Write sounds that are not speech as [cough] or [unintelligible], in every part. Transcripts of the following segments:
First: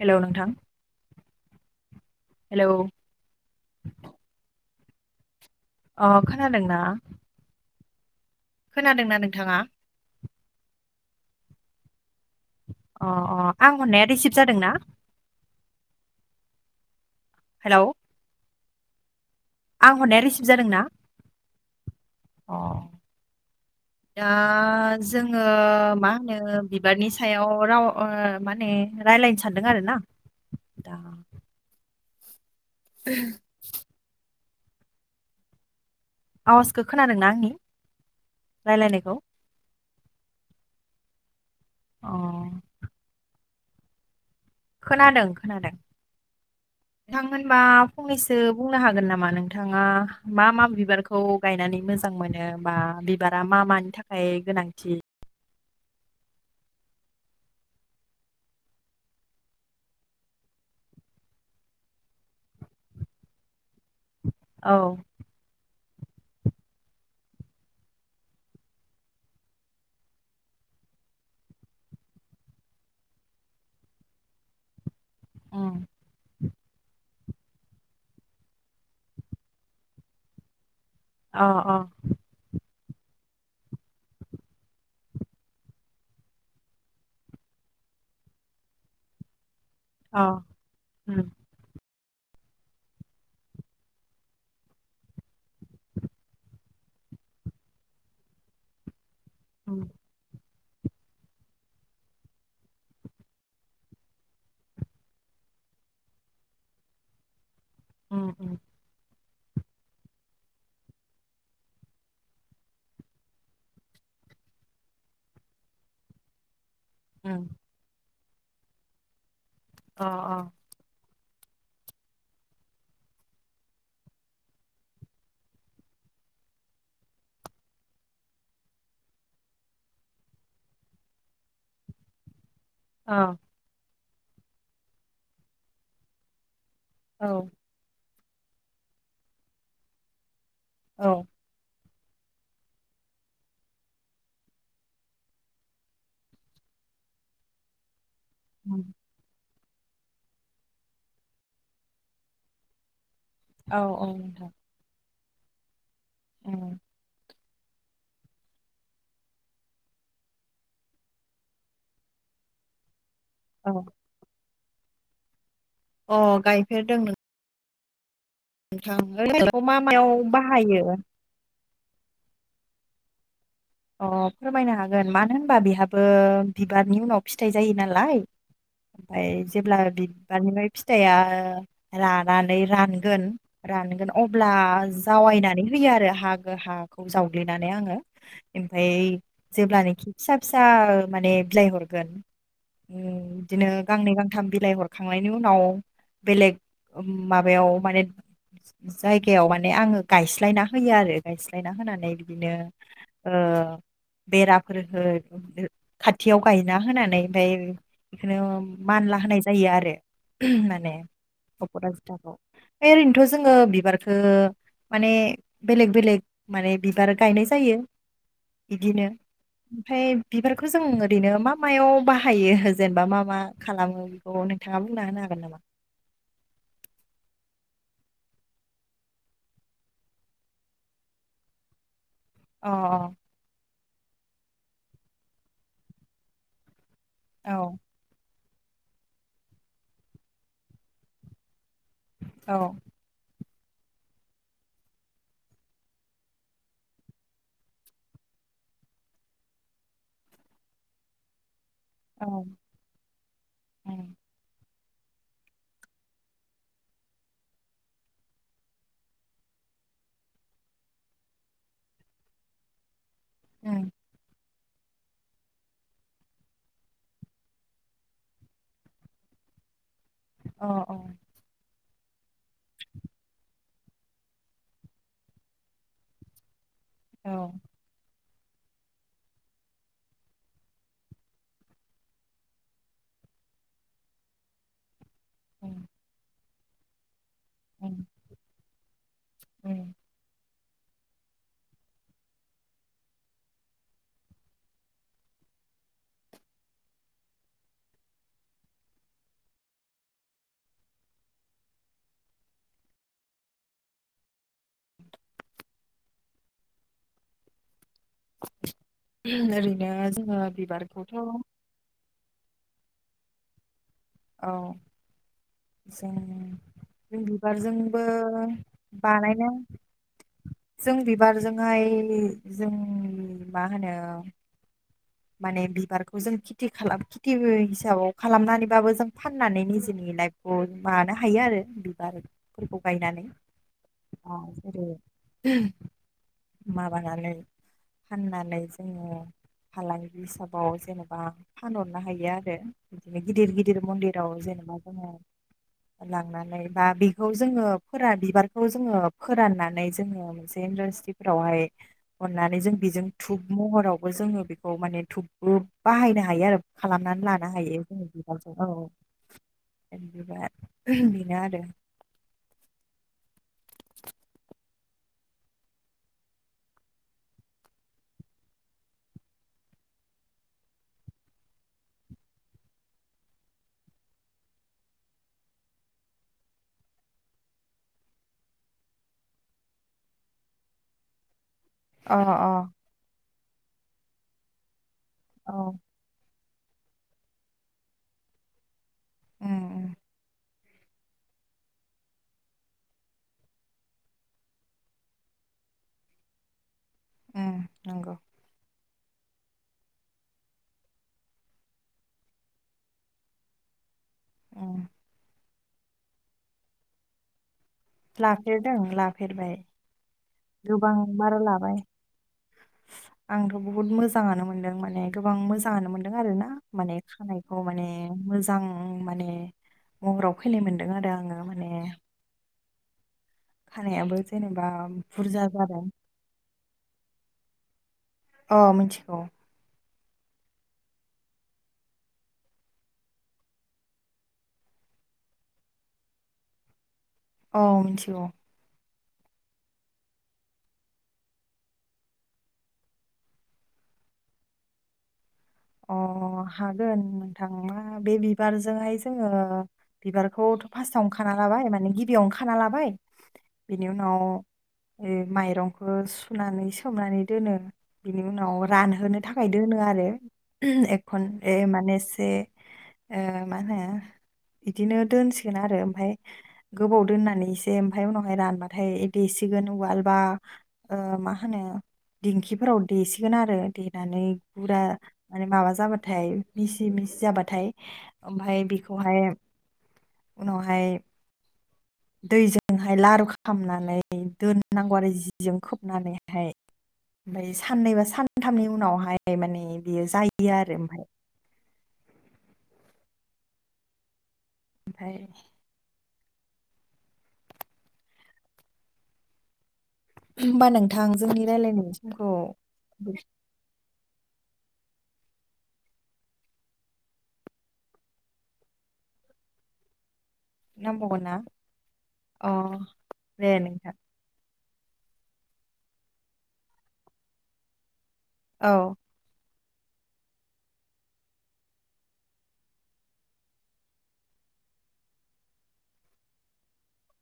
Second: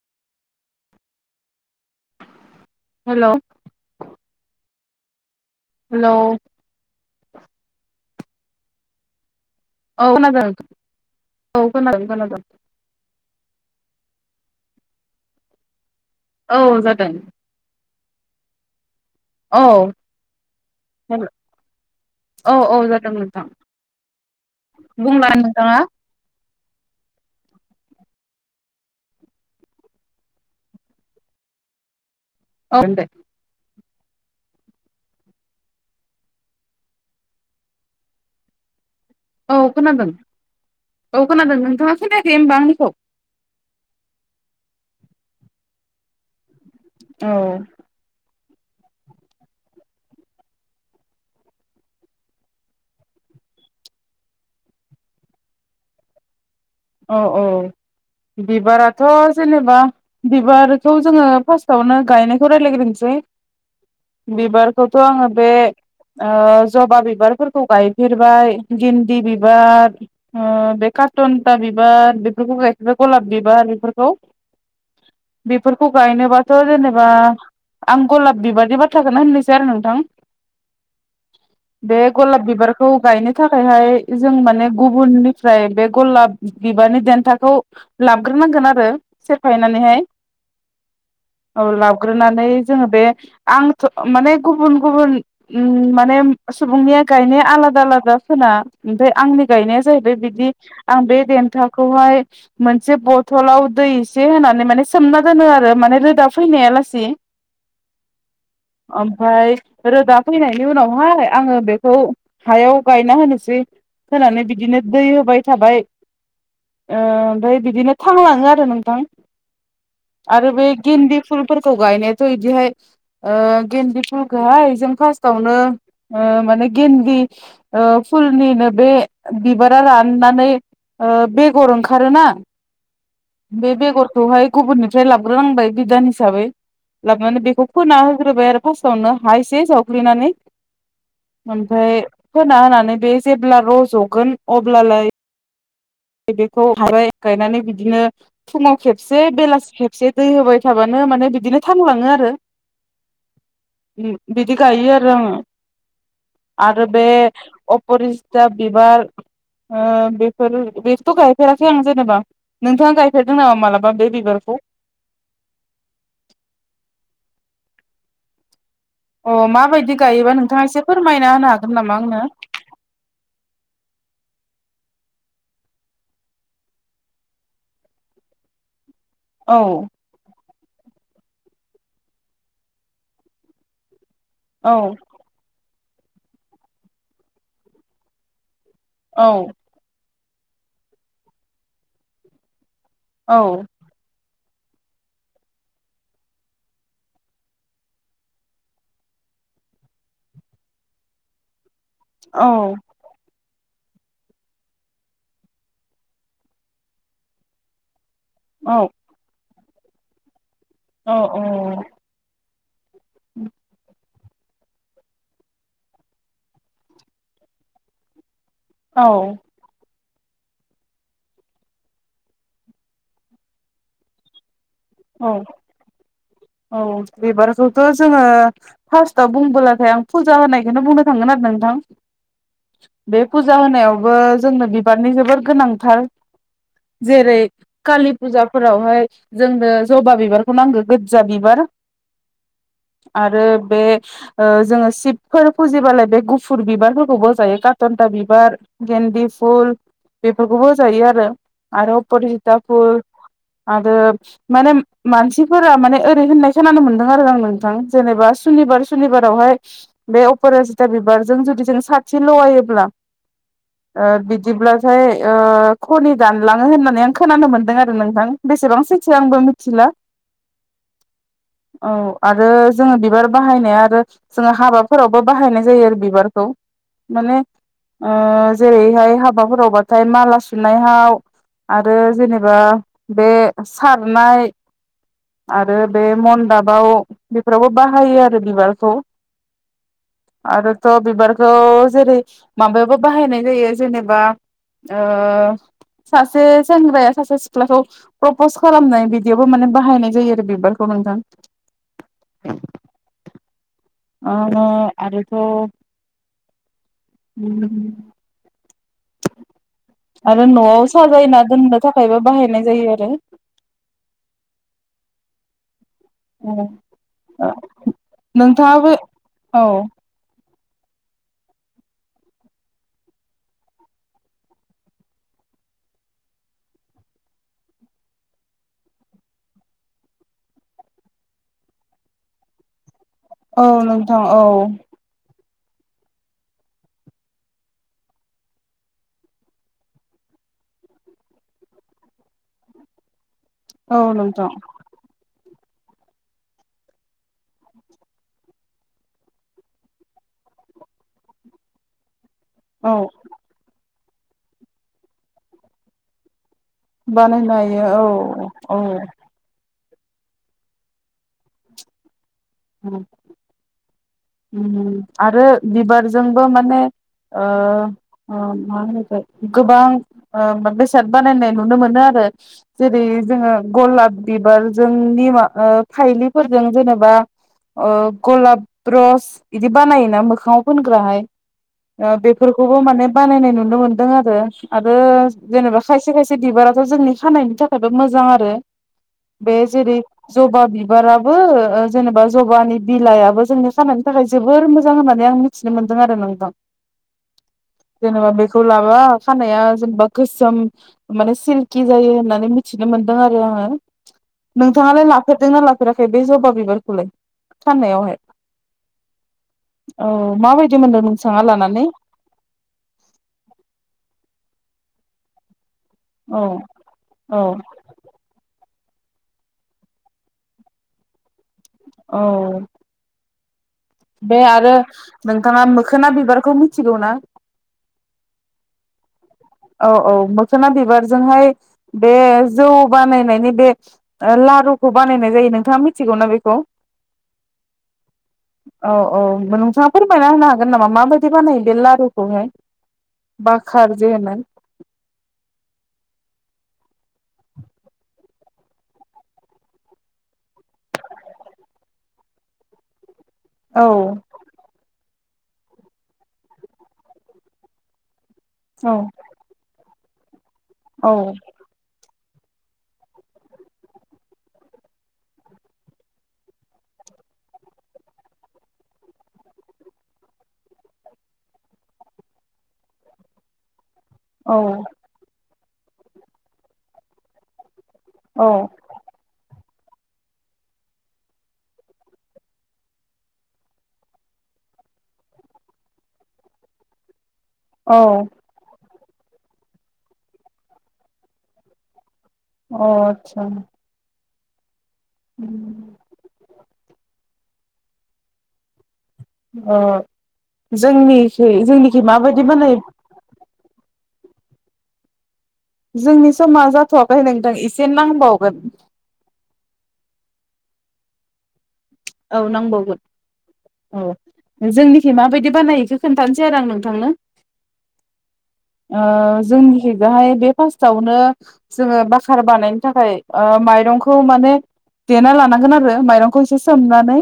Hello नोंथां hello hello अ hello खोनादोंना? खोनादोंना नोंथाङा? औ खोनादों औ खोनादों खोनादों। अ अ आं हरनाया रिसिभ जादोंना? औ जादों। औ औ आं हरनाया रिसिभ जादों ना? औ अ औ जादों नोंथां दा बुंला जोङो नोंथाङा मा होनो बिबारनि सायाव राव ओ माने रायलायनो सानदों आरो ना। दा औ दे आवाजखौ खोनादोंना आंनि राय्लायनायखौ? औ खोनादों औ खोनादों नोंथाङा अ खोनायाखै होनबा आंनिखौ? खोनादों खोनादों औ नोंथांमोनबा फंनैसो बुंनो हागोन नामा नोंथाङा मा मा बिबारखौ गायनानै मोजां मोनो बा बिबार मा मानि थाखाय गोनांथि। औ औ बिबाराथ' जेनेबा बिबारखौ जोङो फार्स्टावनो गायनायखौ रायज्लायग्रोनोसै। [inaudible] औ बिबारखौथ' आङो बे ओ जबा बिबारफोरखौ गायफेरबाय गिन्दि बिबार बे कार्टुन था बिबार बेफोरखौ गायखेरबाय गलाब बिबार बेफोरखौ उम बेफोरखौ गायनोबा थ' जेनेबा आं गलाब बिबारनि बाथ्राखौनो होननोसै आरो नोंथां। अ अ बे गलाब बिबार खौ गायनो थाखायहाय जों माने गुबुननिफ्राय बे गलाब बिबारनि देन्थाखौ लाबग्रोनांगोन आरो फायनानैहाय अ उम औ लाब ग्रोनानै जोङो बे आं थ' माने गुबुन गुबुन उ माने सुबुंनि गायनाया आलादा आलादा खोना ओमफ्राय आंनि गायनाया उम जाहैबाय बिदि आं बे देन्थाखौहाय मोनसे बथलाव दै इसे होनानै माने सोमना दोनो आरो माने रोदा फैनाया लासे उम उम ओमफ्राय रोदा फैनायनि उनावहाय आङो बेखौ हायाव गायना होनोसै। होनानै बिदिनो दै होबाय थाबाय। ओ उम ओमफ्राय बिदिनो थांलाङो आरो नोंथां अ अ आरो बे गेन्दि फुलफोरखौ गायनायाथ' इदिहाय ओ गेन्दि फुलखौहाय जों फार्स्टावनो ओ ओ माने गेन्दलि फुलनिनो बे बिबारा राननानै ओ बेगर ओंखारोना अ बे बेगरखौहाय गुबुननिफ्राय लाबग्रोनांबाय बिदान हिसाबै लाबोनानै औ बेखौ फोना हग्रोबाय आरो फास्स्टावनो हा एसे जावग्लिनानै, औ ओमफ्राय फोना होनानै बे जेब्ला रज'गोन अब्लालाय बेखौ हाबाय गायनानै बिदिनो फुङाव उम खेबसे बेलासि खेबसे दै होबाय थाबानो माने बिदिनो थांलाङो आरो। औ औ बि नोंथां बिदि गायो आरो आङो। उम आरो बे अपरिजिता बिबार ओ बेफोर बेथ' गायफेराखै आं जेनेबा नोंथाङा गायफेरदों नामा औ मालाबा बे बिबारखौ? अ गायफेरदों नों अ मा माबायदि मायाव गायोबा नोंथाङा बाहायो एसे फोरमायना होनो हागोन नामा आंनो? अ फोरमायनो हागोन मानो होनबा बेहाबो बिबारनि उनाव फिथाइ जायो नालाय। ओमफ्राय औ जेब्ला बिबारनिफ्राय फिथाइया रानानै रानगोन रानगोन अब्ला औ जावायनानै। फोयोआरो हागो हाखौ जावग्लिनानै आङो इमफाय औ जेब्लानोखि। फिसा फिसा माने बिलाइ हरगोन औ उम इदिनो गांनै गां थाम बिलाइ हरखांनायनि उनाव बेलेग उम माबायाव माने। ज जायगायाव माने आङो गायस्लायना होयोआरो गायस्लायना होनानै बिदिनो। औ ओह बेराफोर हो खाथियाव गायना होनानै ओमफाय। इखोनो मानला होनाय जायोआरो ओम माने औ अफराजिथाखौ। है ओरैनोथजोङो बिबार। खो माने बेलेग बेलेग माने बिबार गायनायजायो। इदिनो औ ओमफाय। बिबारखोजों ओरैनो मा मायाव बाहायो जेनेबा मा मा खालामो बेखौनो। थाङा बुंनाहोनो औ हागोन नामा? औ बिबारखौथ जोङो फासताव बुंबोलाथाय आं फुजा होनायखौनो बुंनो थांगोन आरोना। नोंथां। अ बे फुजा होनायावबो जोंनो बिबारनि जोबोर गोनांथार। जेरै अ औ कालि फुजाफोरावहाय जोंनो जबा बिबारखौ नांगो गोदजा बिबार। औ आरो। बे ओह जोङो शिबफोर फुजिबालाय बे गुफुर बिबारफोरखौबो होजायो कातन्ता बिबार। गेन्दि फुल बेफोरखौबो होजायोआरो। आरो औ अपरजिता फुल आरो उम माने मानसिफोरा माने। ओरै होननाय खोनानोमोन्दों आरोआं नोंथां जेनेबा सुनिबार सुनिबारावहाय बे अपाराजिता बिब बिबारजों जुदि जों साथि लगायोब्ला उम ओह बि बिदिब्लाथाय ओह खनि दानलाङो होननानैआं खोनानो मोनदोंआरो नोंथां बेसेबां सैथो आंबो मिथिला अ औ। औ आरो जोङो बिबार बाहायनाया औआरो जोङो हाबाफोरावबो बाहायनाय जायो आरो बिबारखौ। अ माने औ ओ जेरैहाय हाबाफोरावबाथाय माला सुनायहाव आरो जेनेबा बे सारनाय आरो उम बे मन्दाबाव बेफोरावबो उम बाहायो आरो बिबारखौ। उम आरो थ' बिबारखौ जेरै माबायावबो बाहायनाय जायो जेनेबा ओ [unintelligible] सासे सेंग्राया सासे सिख्लाखौ प्रपस खालामनाय बिदियावबो माने बाहायनाय जायो। बे बिबारखौ नोंथां। अ अ आरोथ' उम [unintelligible] आरो न'आव बिबारखौथ' औ साजायना दोननो थाखायबो बाहायनाय जायो आरो। औ। सेन बे बिबारजोंबो नोंथाङाबो बानायदों। औ जों बिबारजोंहाय जों माहोनो माने बिबारखौजों खिति खालाम खिति हो हिसाबाव खालामनानैबाबो जों फाननानै निजिनि लाइपखौ मानो हायो आरो बिबारफोरखौ गायनानै औ नोंथां औ। जेरै [unintelligible] माबानानै फाननानै जोङो फालांगि हिसाबाव जेनेबा फानहरनो हायो आरो बिदिनो गिदिर गिदिर औ मन्दिराव नोंथां जेनबा जोङो लांनानै बा बेखौ जोङो फोरा बिबारखौ जोङो फोराननानै जोङो मोनसे इद्रासथ्रि फोरावहाय अननानै जों औ बिजों धुब महरावबो जोङो बेखौ माने धुबबो बाहायनो हायो आरो। खालामनानै लानो बानायनो हायो औ औ। [unintelligible] बिनो आरो [unintelligible] आरो बिबारजोंबो माने ओ ओ मा होनो इखो गोबां ओ बा बेसाद बानायनाय नुनो मोनो आर रो जेरै जोङो गलाब बिबारजों निमा ओ फाइलिफोरजों जेनेबा ओ गलाब रस इदि बानायोना मोखाङाव फोनग्राहाय अ ओ अ बेफोरखौबो माने बानायनाय नुनो मोनदों आरो आरो औ जेनेबा खायसे खायस से बिबाराथ' जोंनि खानायनि थाखायबो मोजां आरो उम बे उम जेरै जबा बिबाराबो ओ ओ ज जेनेबा जबानि बिलाइआबो जोंनि खानाइनि थाखाय जोबोर मोजां होननानै आं मिथिनो मोनदों आरो नोंथां। उम नंगौ जेनेबा बेखौ लाब बा खानाया जेनेबा गोसोम माने सिल्कि जायो होननानै मिथिनो मोनदों आरो आङो। उम नोंथाङालाय लाफेरदों ना लाफेराखै बे जबा बिबारखौलाय खानायावहाय लाफेरदों लाफेरबाय औ माबायदि गोबां मोनदों बार नोंथाङा लाबाय लानानै आंथ' बहुद मोजाङानो मोनदों माने गोबां मोजाङानो मोनदों आरो औ ना माने औ खानायखौ माने मोजां [unintelligible] माने महराव फैनाय मोन्दों आरो आङो मा औ खानायाबो बे जेनेबा आरो बुरजा नोंथाङा जादों मोखोना बिबारखौ मिनथिगौ ना अ मिनथिगौ औ औ मोखोना बिबारजोंहाय बे जौ बानायनायनि बे ओ लारु खौ बानायनाय जायो नोंथाङा मिनथिगौना बेखौ औ मिनथिगौ औ औ नोंथाङा फोरमायना होनो हागोन नामा माबायदि बानायो बे लारुखौहाय बाखार जेनो अ अ अ हागोन नोंथां मा बे बिबारजोंहाय जोङो बिबारखौथ' फार्स्टावनो खाना लाबाय माने गिबियावनो खाना लाबाय बिनि औ उनाव ए माइरंखौ सुनानै सोमनानै दोनो। बेनि उनाव औ रानहोनो थाखाय दोनो आरो। औ एकन ए माने से ओ माहोनो बिदिनो दोनसिगोन आरो ओमफाय गोबाव दोननानै एसे ओमफाय उनावहाय रानबाथाय देस सिगोन उवालबा ओ माहोनो दिंखिफोराव देसिगोन आरो। देनानै गुरा औ माने माबा जाबाथाय मिसि मिसि जाबाथाय औ ओमफाय बेखौहाय उनावहाय दैजोंहाय लारु खालामनानै दोननांगौ आरो जिजों खोबनानैहाय। ओमफाय साननै औ बा सानथामनि उनावहाय माने बेयो जायो आरो ओमफाय। अ आतसा। ओमफाय अ होमबा नोंथां जोंनि जोंनिखै रायलायनायनि जोंनिखै समखौ माबायदि बानायो जोंनि समा जाथ'वाखै नोंथां एसे नांबावगोन। नांबावगोनना? औ नांबावगोन औ जोंनिखि माबायदि बानायो इखौ खोन्थानोसै आरो आं नोंथांनो। औ ओ जोंनि जिगोहाय बे फार्स्टावनो जोङो बाखार बानायनो थाखाय माइरंखौ माने देना लानांगोन आरो माइरंखौ एसे सोमनानै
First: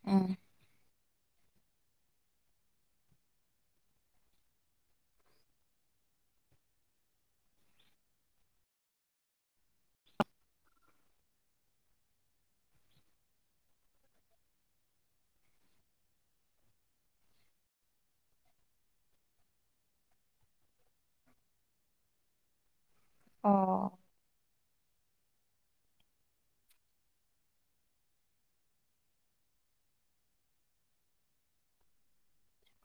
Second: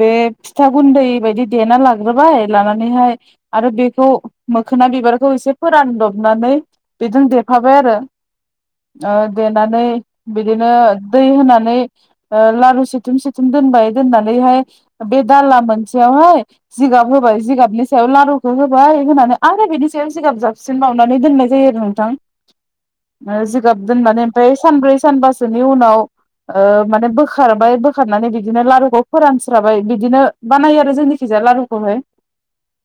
बे अ फिथा गुन्दै बायदि देना लाग्रोबाय लानानैहाय आरो बेखौ मोखोना बिबारखौ एसे फोरानदब नानै बेजों देफाबाय आरो। ओ देनानै बिदिनो दै होनानै ओ लारु सि सिथुम सिथुम दोनबाय दोननानैहाय बे दाला मोनसेयावहाय जिगाब होबाय जिगाबनि सायाव लारुखौ होबाय होनानै आरो बिदि सायाव सिगाब जाबसिन बावनानै दोननाय जायो आरो नोंथां। [inaudible] ओ जिगाब अ दोनानै ओमफाय सानब्रै सानबासोनि उनाव ओ माने बोखारबाय बोख खारनानै बिदिनो लारुखौ फोरानस्राबाय बिदिनो बानायो आरो जोंनिथिंजाय लारुखौहाय।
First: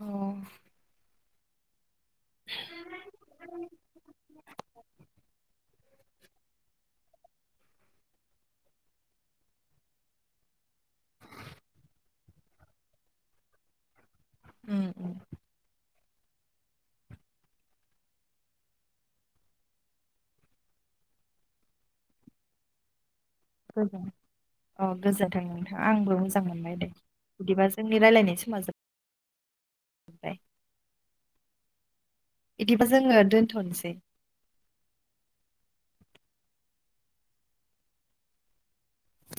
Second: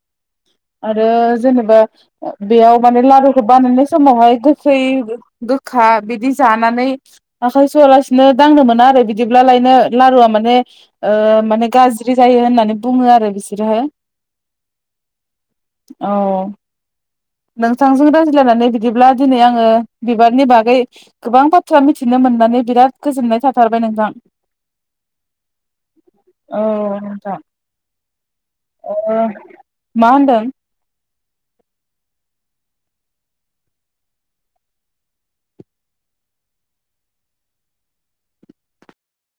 उम आरो जेनेबा बेयाव माने लारुखौ बानायनाय समावहाय गोखै गोखा बिदि जानानै आखाय सुवालासिनो दांनो मोना आरो बिदिब्लालायनो लारुआ माने ओ माने गाज्रि जायो होननानै बुङो आरो बिसोरो। उम उम औ नोंथांजों रायजलायनानै बिदिब्ला दिनै आङो बिबारनि बागै गोबां बाथ्रा मिथिनो नो मोननानै बिराद गोजोननाय थाथारबाय नोंथां। औ गोजोन्थों नोंथां आंबो मोजां औ मोनबाय दे नोंथां बिदिबा जोंनि रायजलायनाय समा जोब ओ मा होनदों? बिदिबा जोङो दोनथनसै।